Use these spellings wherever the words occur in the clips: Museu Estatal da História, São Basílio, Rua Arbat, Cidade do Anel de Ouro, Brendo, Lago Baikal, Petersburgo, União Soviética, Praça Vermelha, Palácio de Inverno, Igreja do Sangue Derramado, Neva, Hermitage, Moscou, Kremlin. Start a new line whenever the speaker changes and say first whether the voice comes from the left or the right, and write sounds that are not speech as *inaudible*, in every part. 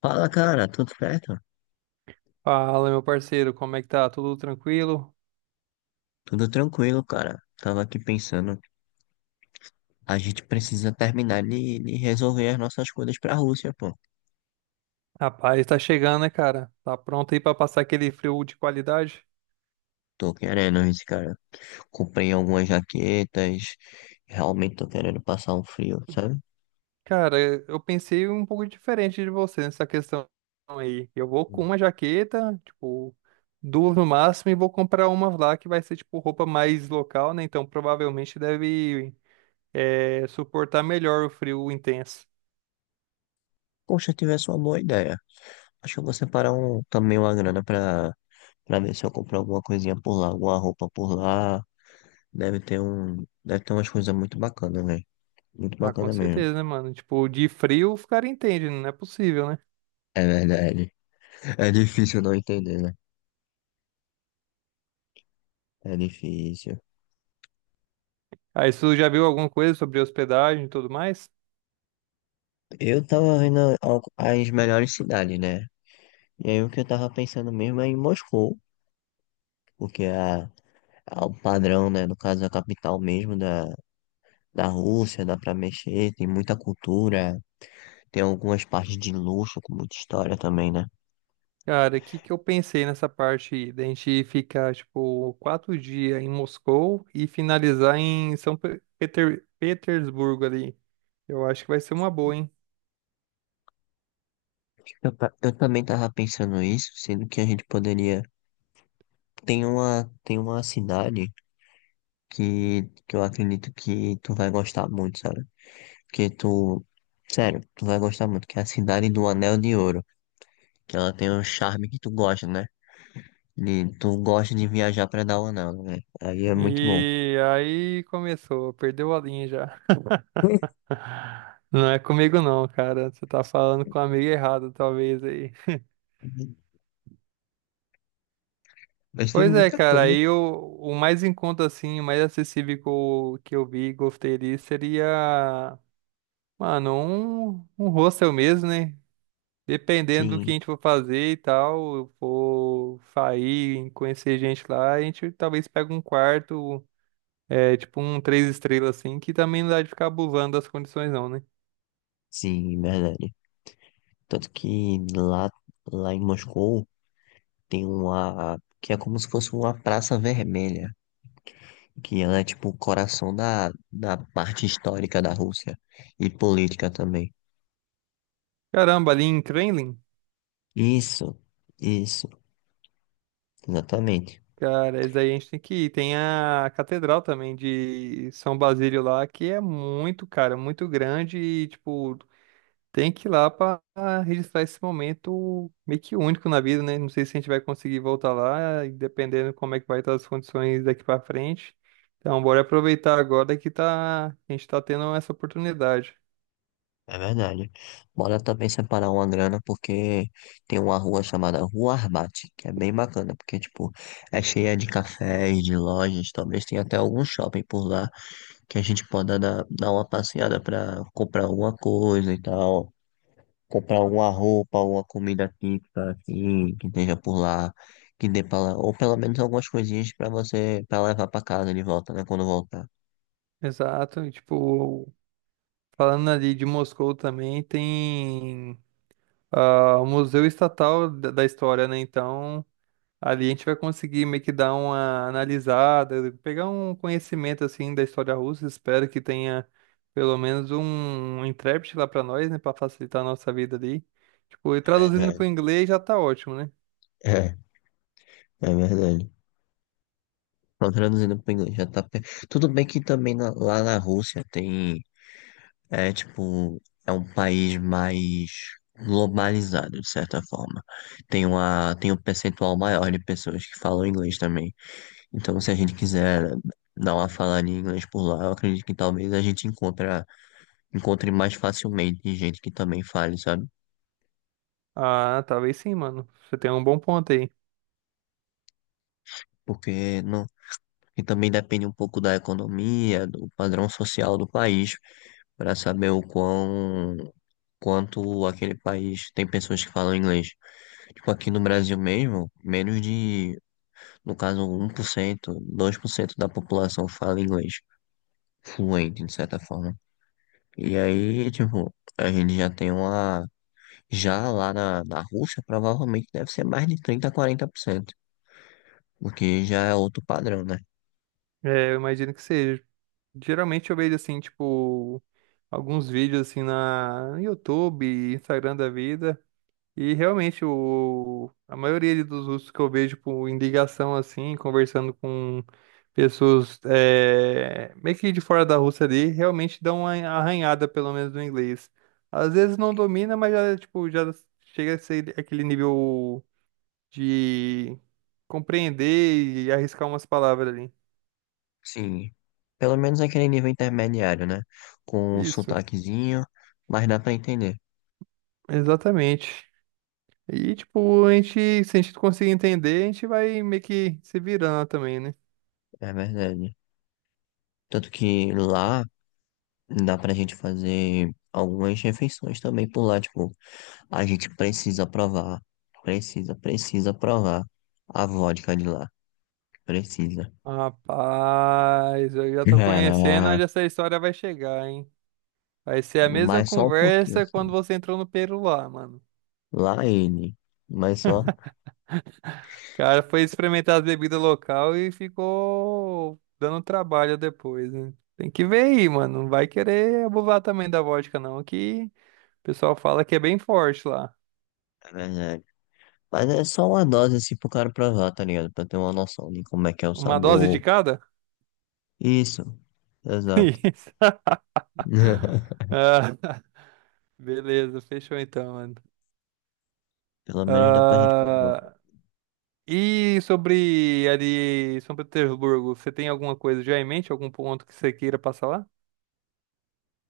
left: Fala, cara, tudo certo?
right: Fala, meu parceiro, como é que tá? Tudo tranquilo?
left: Tudo tranquilo, cara. Tava aqui pensando, a gente precisa terminar de resolver as nossas coisas pra Rússia, pô.
right: Rapaz, tá chegando, né, cara? Tá pronto aí pra passar aquele frio de qualidade?
left: Tô querendo isso, cara. Comprei algumas jaquetas, realmente tô querendo passar um frio, sabe?
right: Cara, eu pensei um pouco diferente de você nessa questão aí. Eu vou com uma jaqueta, tipo, duas no máximo, e vou comprar uma lá que vai ser, tipo, roupa mais local, né? Então provavelmente deve, é, suportar melhor o frio intenso.
left: Poxa, tivesse uma boa ideia. Acho que eu vou separar um, também uma grana pra ver se eu compro alguma coisinha por lá, alguma roupa por lá. Deve ter umas coisas muito bacanas, velho. Muito
right: Ah, com
left: bacana mesmo.
right: certeza, né, mano? Tipo, de frio o cara entende, não é possível, né?
left: É verdade. *laughs* É difícil não entender, né? É difícil.
right: Aí, você já viu alguma coisa sobre hospedagem e tudo mais?
left: Eu tava vendo as melhores cidades, né? E aí o que eu tava pensando mesmo é em Moscou, porque é, a- é o padrão, né? No caso, é a capital mesmo da Rússia, dá pra mexer, tem muita cultura, tem algumas partes de luxo, com muita história também, né?
right: Cara, o que que eu pensei nessa parte aí, da gente ficar, tipo, 4 dias em Moscou e finalizar em Petersburgo ali. Eu acho que vai ser uma boa, hein?
left: Eu também tava pensando isso, sendo que a gente poderia. Tem uma cidade que eu acredito que tu vai gostar muito, sabe? Porque tu. Sério, tu vai gostar muito, que é a Cidade do Anel de Ouro. Que ela tem um charme que tu gosta, né? De, tu gosta de viajar pra dar aula nela, né? Aí é muito bom.
right: E aí começou, perdeu a linha já.
left: *laughs*
right: *laughs* Não é comigo não, cara. Você tá falando com a amiga errada, talvez aí.
left: Mas tem
right: Pois é,
left: muita
right: cara,
left: coisa.
right: aí o mais em conta, assim, o mais acessível que eu vi e gostei ali seria, mano, um hostel mesmo, né? Dependendo do que
left: Sim,
right: a gente for fazer e tal, eu for sair, conhecer gente lá, a gente talvez pegue um quarto, tipo um três estrelas assim, que também não dá de ficar abusando das condições não, né?
left: sim, verdade. Tanto que lá, lá em Moscou tem uma que é como se fosse uma praça vermelha, que ela é tipo o coração da parte histórica da Rússia e política também.
right: Caramba, ali em Kremlin,
left: Isso, isso, exatamente.
right: cara, isso aí a gente tem que ir. Tem a catedral também de São Basílio lá, que é muito, cara, muito grande e, tipo, tem que ir lá para registrar esse momento meio que único na vida, né? Não sei se a gente vai conseguir voltar lá, e dependendo como é que vai estar as condições daqui para frente. Então, bora aproveitar agora que tá, a gente tá tendo essa oportunidade.
left: É verdade. Bora também separar uma grana, porque tem uma rua chamada Rua Arbat, que é bem bacana, porque, tipo, é cheia de cafés, de lojas, talvez tenha até algum shopping por lá, que a gente possa dar uma passeada pra comprar alguma coisa e tal, comprar alguma roupa, alguma comida típica, assim, que esteja por lá, que dê pra lá, ou pelo menos algumas coisinhas pra você, pra levar pra casa de volta, né, quando voltar.
right: Exato, e tipo, falando ali de Moscou também, tem o Museu Estatal da História, né? Então, ali a gente vai conseguir meio que dar uma analisada, pegar um conhecimento assim da história russa. Espero que tenha pelo menos um intérprete lá para nós, né, para facilitar a nossa vida ali. Tipo, e
left: É
right: traduzindo para o
left: verdade.
right: inglês já tá ótimo, né?
left: É, é verdade. Não, traduzindo para inglês, já tá. Tudo bem que também lá na Rússia tem. É tipo. É um país mais globalizado, de certa forma. Tem um percentual maior de pessoas que falam inglês também. Então, se a gente quiser dar uma falada em inglês por lá, eu acredito que talvez encontre mais facilmente gente que também fale, sabe?
right: Ah, talvez sim, mano. Você tem um bom ponto aí.
left: Porque não, e também depende um pouco da economia, do padrão social do país, para saber o quão quanto aquele país tem pessoas que falam inglês. Tipo, aqui no Brasil mesmo, no caso, 1% 2% da população fala inglês fluente, de certa forma. E aí, tipo, a gente já tem uma. Já lá na Rússia, provavelmente deve ser mais de 30 a 40% porque já é outro padrão, né?
right: É, eu imagino que seja. Geralmente eu vejo assim, tipo, alguns vídeos assim na no YouTube, Instagram da vida. E realmente, o, a maioria dos russos que eu vejo em ligação assim, conversando com pessoas é, meio que de fora da Rússia ali, realmente dão uma arranhada, pelo menos no inglês. Às vezes não domina, mas já, tipo, já chega a ser aquele nível de compreender e arriscar umas palavras ali.
left: Sim, pelo menos aquele nível intermediário, né? Com um
right: Isso,
left: sotaquezinho, mas dá pra entender,
right: exatamente. E, tipo, a gente, se a gente conseguir entender, a gente vai meio que se virando também, né?
left: é verdade. Tanto que lá dá pra gente fazer algumas refeições também por lá. Tipo, a gente precisa provar. Precisa provar a vodka de lá. Precisa.
right: Rapaz, eu já tô conhecendo
left: É,
right: onde essa história vai chegar, hein? Vai ser a mesma
left: mas só um pouquinho,
right: conversa quando
left: assim.
right: você entrou no Peru lá, mano.
left: Lá ele. Mas só.
right: O cara foi experimentar as bebidas local e ficou dando trabalho depois, né? Tem que ver aí, mano. Não vai querer abusar também da vodka, não, que o pessoal fala que é bem forte lá.
left: É verdade. Mas é só uma dose, assim, pro cara provar, tá ligado? Pra ter uma noção de como é que é o
right: Uma dose de
left: sabor.
right: cada?
left: Isso.
right: *laughs*
left: Exato.
right: Isso.
left: *laughs*
right: Ah, beleza, fechou então, mano.
left: Pelo menos dá pra gente provar.
right: Ah, e sobre ali, São Petersburgo, você tem alguma coisa já em mente? Algum ponto que você queira passar lá?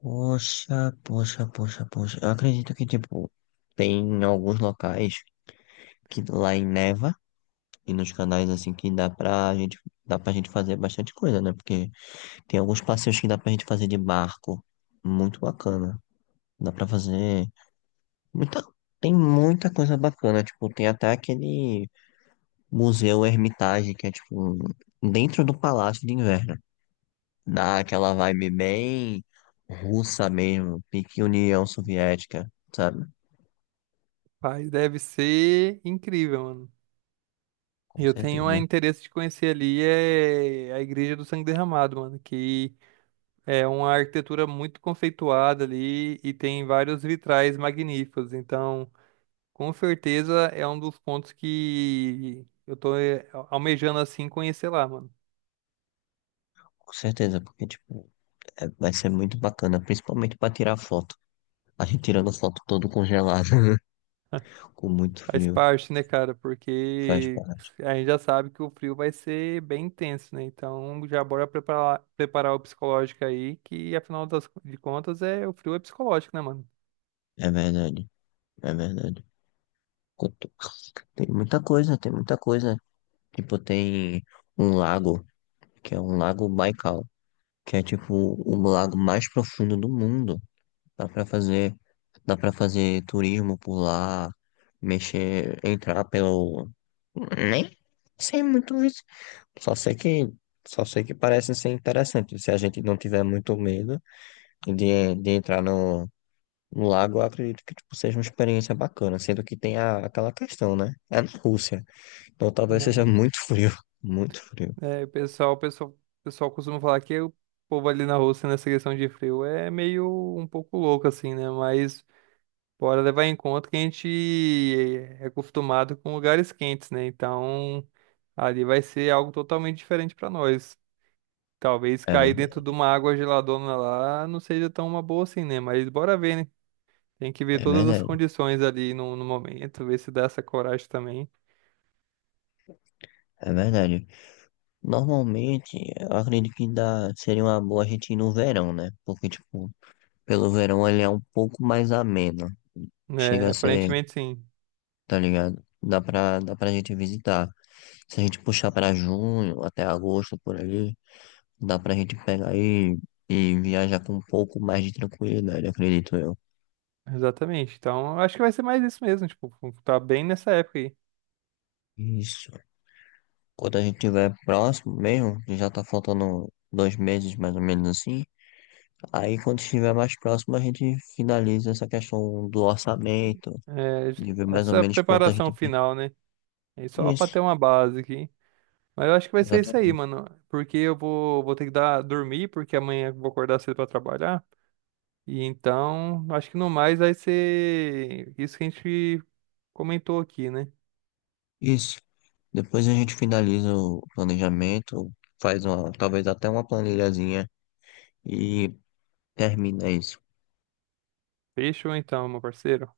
left: Poxa, poxa, poxa, poxa. Eu acredito que, tipo, tem alguns locais. Que lá em Neva e nos canais assim que dá pra gente fazer bastante coisa, né? Porque tem alguns passeios que dá pra gente fazer de barco, muito bacana. Dá pra fazer muita tem muita coisa bacana, tipo, tem até aquele museu Hermitage que é tipo dentro do Palácio de Inverno. Dá aquela vibe bem russa mesmo, pique União Soviética, sabe?
right: Rapaz, deve ser incrível, mano.
left: Com
right: Eu tenho
left: certeza.
right: interesse de conhecer ali é a Igreja do Sangue Derramado, mano, que é uma arquitetura muito conceituada ali e tem vários vitrais magníficos. Então, com certeza é um dos pontos que eu tô almejando assim conhecer lá, mano.
left: Com certeza, porque tipo, vai ser muito bacana, principalmente pra tirar foto. A gente tirando foto todo congelado, *laughs* com muito
right: Faz
left: frio,
right: parte, né, cara?
left: faz
right: Porque
left: parte.
right: a gente já sabe que o frio vai ser bem intenso, né? Então já bora preparar, preparar o psicológico aí, que afinal de contas é o frio é psicológico, né, mano?
left: É verdade, é verdade. Quanto- tem muita coisa, tem muita coisa. Tipo, tem um lago, que é um lago Baikal, que é tipo o lago mais profundo do mundo. Dá pra fazer, dá pra fazer turismo por lá, mexer, entrar pelo. Nem sei muito isso. Só sei que, só sei que parece ser interessante. Se a gente não tiver muito medo de entrar no lago, eu acredito que tipo, seja uma experiência bacana, sendo que tem a, aquela questão, né? É na Rússia, então
right: É
left: talvez
right: na
left: seja muito
right: Rússia.
left: frio, *laughs* muito frio.
right: É, o pessoal costuma falar que o povo ali na Rússia nessa questão de frio é meio um pouco louco, assim, né? Mas bora levar em conta que a gente é acostumado com lugares quentes, né? Então ali vai ser algo totalmente diferente pra nós. Talvez
left: É
right: cair dentro de
left: verdade,
right: uma água geladona lá não seja tão uma boa assim, né? Mas bora ver, né? Tem que ver
left: é
right: todas as
left: verdade,
right: condições ali no momento, ver se dá essa coragem também.
left: é verdade. Normalmente, eu acredito que dá, seria uma boa a gente ir no verão, né? Porque, tipo, pelo verão ele é um pouco mais ameno. Chega
right: É,
left: a ser,
right: aparentemente sim.
left: tá ligado? Dá pra gente visitar. Se a gente puxar pra junho, até agosto, por ali. Dá pra gente pegar e viajar com um pouco mais de tranquilidade, acredito eu.
right: Exatamente. Então, eu acho que vai ser mais isso mesmo, tipo, tá bem nessa época aí.
left: Isso. Quando a gente estiver próximo mesmo, que já tá faltando 2 meses mais ou menos assim. Aí quando estiver mais próximo, a gente finaliza essa questão do orçamento, de ver
right: É,
left: mais ou
right: essa
left: menos quanto a gente.
right: preparação
left: Pre-
right: final, né? É só pra
left: isso,
right: ter uma base aqui. Mas eu acho que vai ser isso aí,
left: exatamente.
right: mano. Porque eu vou, ter que dar, dormir, porque amanhã eu vou acordar cedo pra trabalhar. E então, acho que no mais vai ser isso que a gente comentou aqui, né?
left: Isso. Depois a gente finaliza o planejamento, faz uma, talvez até uma planilhazinha e termina isso.
right: Fechou então, meu parceiro.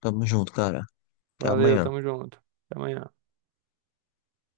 left: Tamo junto, cara. Até
right: Valeu,
left: amanhã.
right: tamo junto. Até amanhã.